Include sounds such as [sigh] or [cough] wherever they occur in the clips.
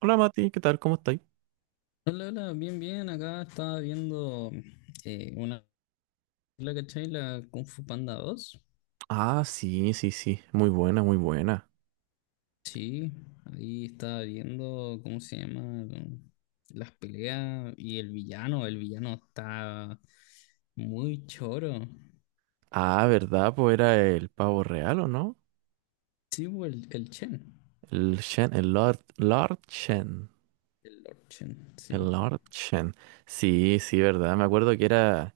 Hola Mati, ¿qué tal? ¿Cómo estáis? Hola, hola, bien, bien. Acá estaba viendo una película, ¿cachai? La Kung Fu Panda 2. Ah, sí, sí, sí, muy buena, muy buena. Sí, ahí estaba viendo, ¿cómo se llama? Las peleas y el villano. El villano está muy choro. Ah, ¿verdad? Pues era el pavo real, ¿o no? Sí, pues, el Chen. El Shen, el Lord, Lord Shen, El Lord Chen, sí. el Lord Shen. Sí, sí, ¿verdad? Me acuerdo que era,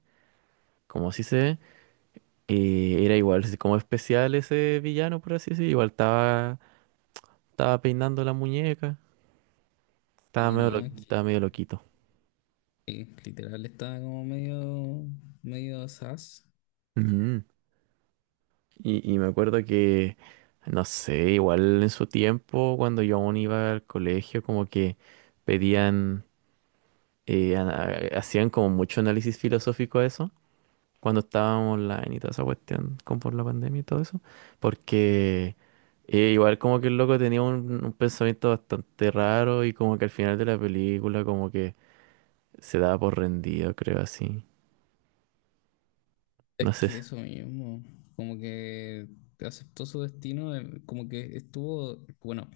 como así se, era igual, así como especial ese villano, por así decirlo. Igual estaba, estaba peinando la muñeca, estaba Sí, medio, no, es estaba que medio loquito. Literal estaba como medio, medio sas. Ujú. Y me acuerdo que, no sé, igual en su tiempo, cuando yo aún iba al colegio, como que pedían, hacían como mucho análisis filosófico a eso, cuando estábamos online y toda esa cuestión, como por la pandemia y todo eso, porque igual como que el loco tenía un pensamiento bastante raro y como que al final de la película como que se daba por rendido, creo así. Es No sé. que eso mismo, como que aceptó su destino, como que estuvo, bueno,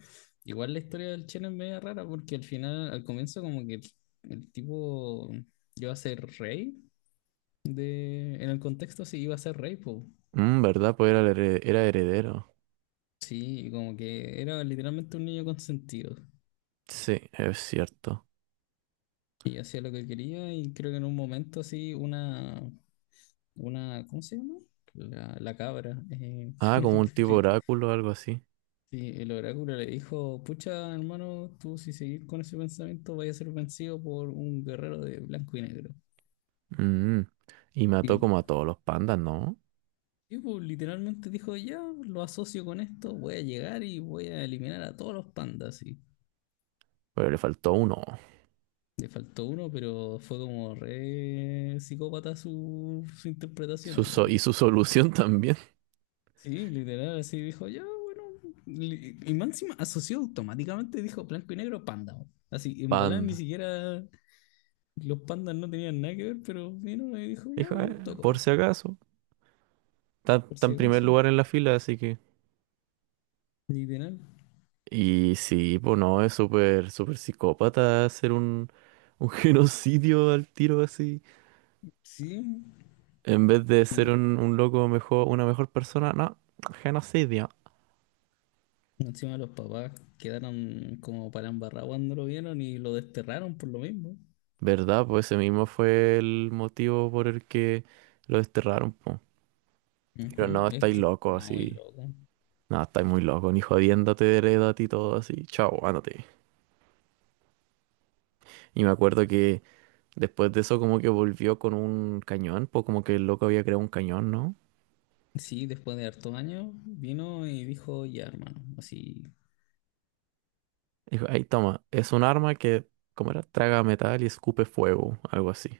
igual la historia del Chen es media rara porque al final, al comienzo como que el tipo iba a ser rey de, en el contexto sí iba a ser rey, po. Mm, ¿verdad? Pues era, era heredero. Sí, y como que era literalmente un niño consentido Sí, es cierto. y hacía lo que quería y creo que en un momento así una, ¿cómo se llama? La cabra, Ah, como un tipo [laughs] oráculo o algo así. Sí, el oráculo le dijo, pucha, hermano, tú si seguís con ese pensamiento vaya a ser vencido por un guerrero de blanco y negro. Mm. Y Y mató el como a todos los pandas, ¿no? tipo literalmente dijo, ya, lo asocio con esto, voy a llegar y voy a eliminar a todos los pandas. Y Pero le faltó uno. le faltó uno, pero fue como re psicópata su interpretación, hermano. Y su [laughs] solución también. Sí, literal, así dijo, ya, bueno. Y Máxima asoció automáticamente, dijo blanco y negro, panda. Así, en volar ni Panda. siquiera. Los pandas no tenían nada que ver, pero vino y dijo, ya, Dijo, por tocó, si acaso. Está, por está si en primer acaso. lugar en la fila, así que". Literal, Y sí, pues no, es súper, súper psicópata hacer un [laughs] genocidio al tiro así. sí. En vez de ser Y un loco mejor, una mejor persona, no, genocidio. encima los papás quedaron como para embarrar cuando lo vieron y lo desterraron por lo mismo. ¿Verdad? Pues ese mismo fue el motivo por el que lo desterraron, po. Pero Ujú. no, Es estáis que loco estaba muy así. loco. No, estáis muy loco, ni jodiéndote, heredate y todo así. Chao, ándate. Y me acuerdo que después de eso como que volvió con un cañón, pues como que el loco había creado un cañón, ¿no? Sí, después de hartos años vino y dijo, ya, hermano, así, Dijo, ahí toma, es un arma que, ¿cómo era? Traga metal y escupe fuego, algo así.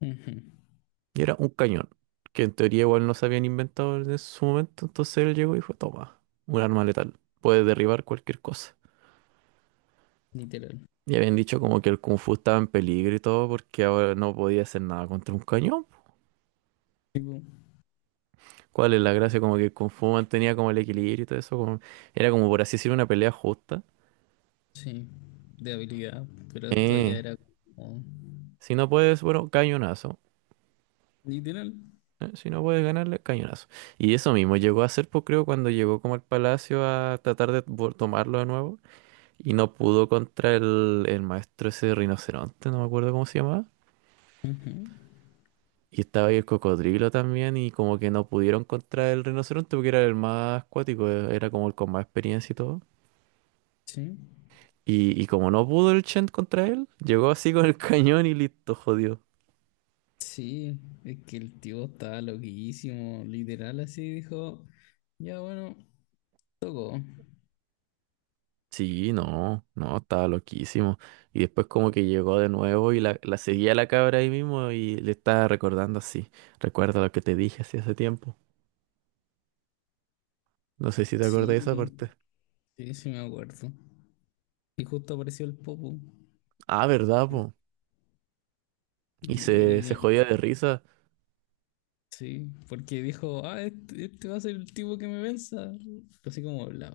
ujú, Y era un cañón, que en teoría igual no se habían inventado en su momento, entonces él llegó y dijo, toma, un arma letal, puede derribar cualquier cosa. literal. Y habían dicho como que el Kung Fu estaba en peligro y todo porque ahora no podía hacer nada contra un cañón. Tipo, ¿Cuál es la gracia? Como que el Kung Fu mantenía como el equilibrio y todo eso. Era como por así decir una pelea justa. sí, de habilidad, pero esto ya Eh, era como si no puedes, bueno, cañonazo. literal. Si no puedes ganarle, cañonazo. Y eso mismo llegó a ser, pues creo, cuando llegó como al palacio a tratar de tomarlo de nuevo. Y no pudo contra el maestro ese rinoceronte, no me acuerdo cómo se llamaba. Ujú. Y estaba ahí el cocodrilo también. Y como que no pudieron contra el rinoceronte porque era el más acuático, era como el con más experiencia y todo. Sí. Y como no pudo el Chen contra él, llegó así con el [laughs] cañón y listo, jodió. Sí, es que el tío estaba loquísimo, literal así dijo, ya bueno, tocó. Sí, no, no, estaba loquísimo. Y después como que llegó de nuevo y la seguía la cabra ahí mismo y le estaba recordando así. Recuerda lo que te dije así hace tiempo. No sé si te acordás de esa Sí, parte. sí, sí me acuerdo. Y justo apareció el Popo. Ah, ¿verdad, Y, po? Y se y- jodía de risa. sí, porque dijo, ah, este va a ser el tipo que me venza. Así como, la,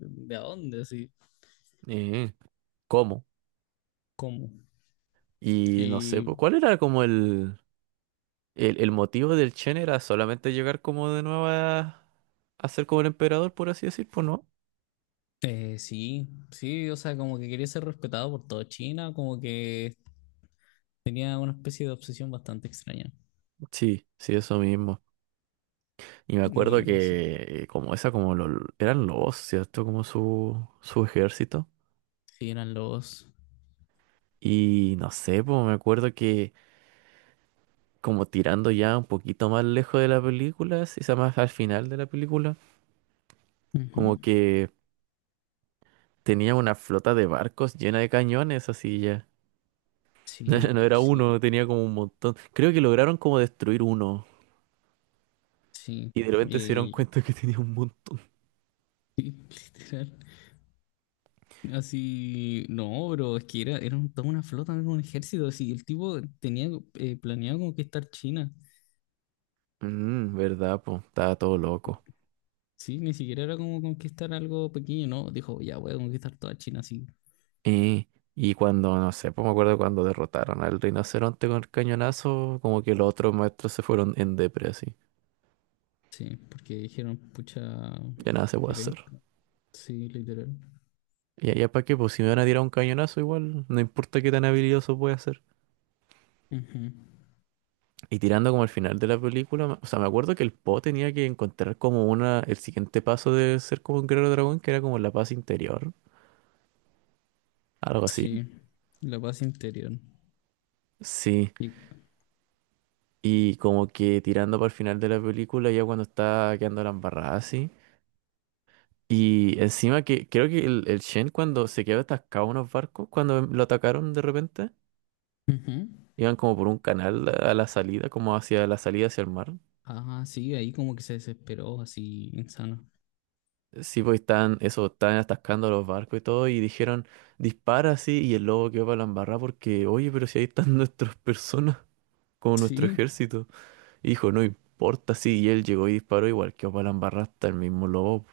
¿de a dónde? Así, Eh, ¿Cómo? ¿cómo? Y no sé, Y pues, ¿cuál era como el, el motivo del Chen? ¿Era solamente llegar como de nuevo a ser como el emperador, por así decir? Pues no. Sí, sí, o sea, como que quería ser respetado por toda China, como que tenía una especie de obsesión bastante extraña. Sí, sí, eso mismo. Y me acuerdo Y no sé. que como esa, como lo, eran lobos, ¿cierto? Como su ejército. Sí, eran lobos. Y no sé, pues me acuerdo que como tirando ya un poquito más lejos de la película, si se más al final de la película, Ujú. como que tenía una flota de barcos llena de cañones, así ya. Sí, [laughs] No era uno, sí, tenía como un montón. Creo que lograron como destruir uno. sí. Y de repente se dieron Y cuenta que tenía un montón. literal. Así, no, bro, es que era toda una flota, era un ejército. Así, el tipo tenía planeado conquistar China. Mm, ¿verdad, pues? Estaba todo loco. Sí, ni siquiera era como conquistar algo pequeño, no. Dijo, ya voy a conquistar toda China, sí. Y, y cuando, no sé, pues me acuerdo cuando derrotaron al rinoceronte con el cañonazo, como que los otros maestros se fueron en depre así. Sí, porque dijeron, pucha, Ya nada se puede que hacer. ven. Sí, literal. Y allá para qué, pues si me van a tirar un cañonazo igual, no importa qué tan habilidoso pueda ser. Ujú. Y tirando como al final de la película, o sea, me acuerdo que el Po tenía que encontrar como una, el siguiente paso de ser como un guerrero dragón, que era como la paz interior, algo así. Sí, la paz interior. Sí. Y, Y como que tirando para el final de la película, ya cuando está quedando la embarrada así. Y encima que creo que el Shen cuando se quedó atascado en unos barcos, cuando lo atacaron de repente, Ujú. iban como por un canal a la salida, como hacia la salida hacia el mar. Ah, sí, ahí como que se desesperó, así, insano. Sí, pues estaban, eso, estaban atascando los barcos y todo, y dijeron, dispara así, y el lobo quedó para la embarrada porque, oye, pero si ahí están [laughs] nuestras personas, como nuestro Sí, ejército. Y dijo, no importa, sí, y él llegó y disparó, igual quedó para la embarrada hasta el mismo lobo.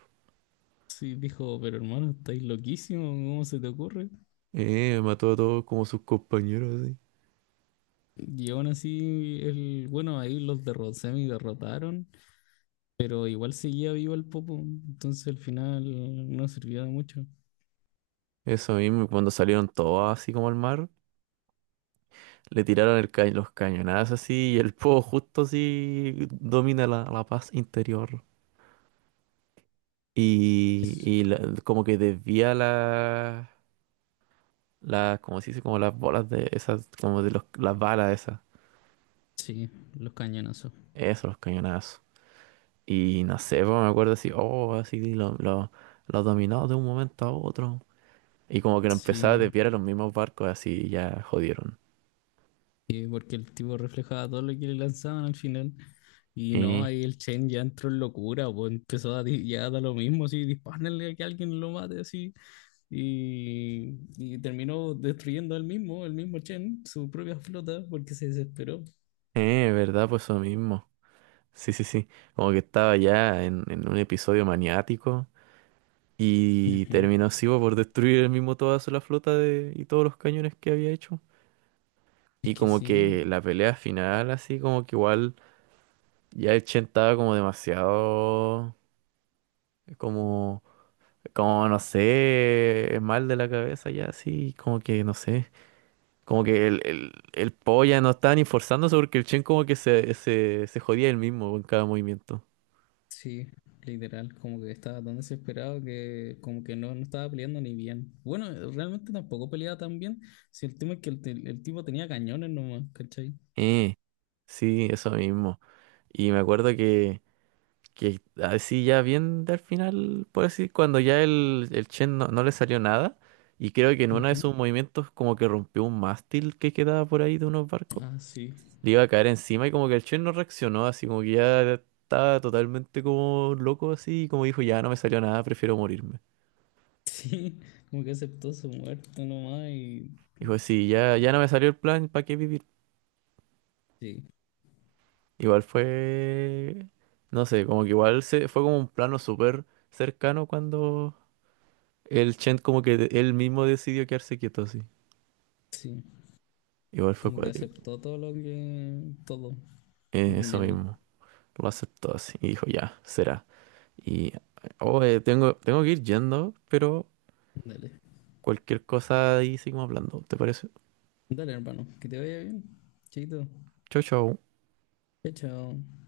sí, dijo, pero hermano, estáis loquísimo, ¿cómo se te ocurre? Mató a todos como sus compañeros, así. Y aún así, el, bueno, ahí los semi derrotaron, pero igual seguía vivo el Popo, entonces al final no sirvió de mucho. Eso mismo, y cuando salieron todos así como al mar. Le tiraron el los cañonazos así y el fuego justo así domina la, la paz interior. Y como que desvía la, la, como se dice, como las bolas de esas, como de los, las balas esas. Sí, los cañonazos. Eso, los cañonazos. Y no sé, pues, me acuerdo así, oh, así lo dominó de un momento a otro. Y como que lo empezaba a Sí, desviar a los mismos barcos, así ya jodieron. sí, porque el tipo reflejaba todo lo que le lanzaban al final. Y no, Eh, ahí el Chen ya entró en locura, pues empezó a ya da lo mismo, así, dispárenle a que alguien lo mate, así. Y terminó destruyendo él mismo, el mismo Chen, su propia flota, porque se desesperó. ¿Verdad? Pues eso mismo. Sí, sí, sí. Como que estaba ya en un episodio maniático. Y Ujú. terminó sivo por destruir el mismo toda la flota de, y todos los cañones que había hecho. Es Y que como sí, que la pelea final, así como que igual ya el Chen estaba como demasiado, como, como no sé, mal de la cabeza ya así, como que no sé. Como que el Po ya no estaba ni forzándose porque el Chen como que se jodía él mismo en cada movimiento. sí, literal, como que estaba tan desesperado que como que no estaba peleando ni bien. Bueno, realmente tampoco peleaba tan bien, si el tema es que el tipo tenía cañones nomás, ¿cachai? Eh, sí, eso mismo. Y me acuerdo que así ya bien al final, por así, cuando ya el Chen no, no le salió nada, y creo que en uno de sus movimientos como que rompió un mástil que quedaba por ahí de unos barcos, Ah, sí. [laughs] le iba a caer encima y como que el Chen no reaccionó, así como que ya estaba totalmente como loco así, y como dijo, ya no me salió nada, prefiero morirme. Sí, como que aceptó su muerte nomás y Dijo, sí, ya, ya no me salió el plan, ¿para qué vivir? sí, Igual fue, no sé, como que igual se, fue como un plano súper cercano cuando el Chen como que él mismo decidió quedarse quieto así. sí, Igual fue como que cuático. aceptó todo lo que, todo, Eso literal. mismo. Lo aceptó así. Y dijo, ya, será. Y, oh, tengo, tengo que ir yendo, pero Dale, cualquier cosa ahí seguimos hablando. ¿Te parece? dale hermano, que te vaya bien, chiquito. Chau, chau. Chao, chao.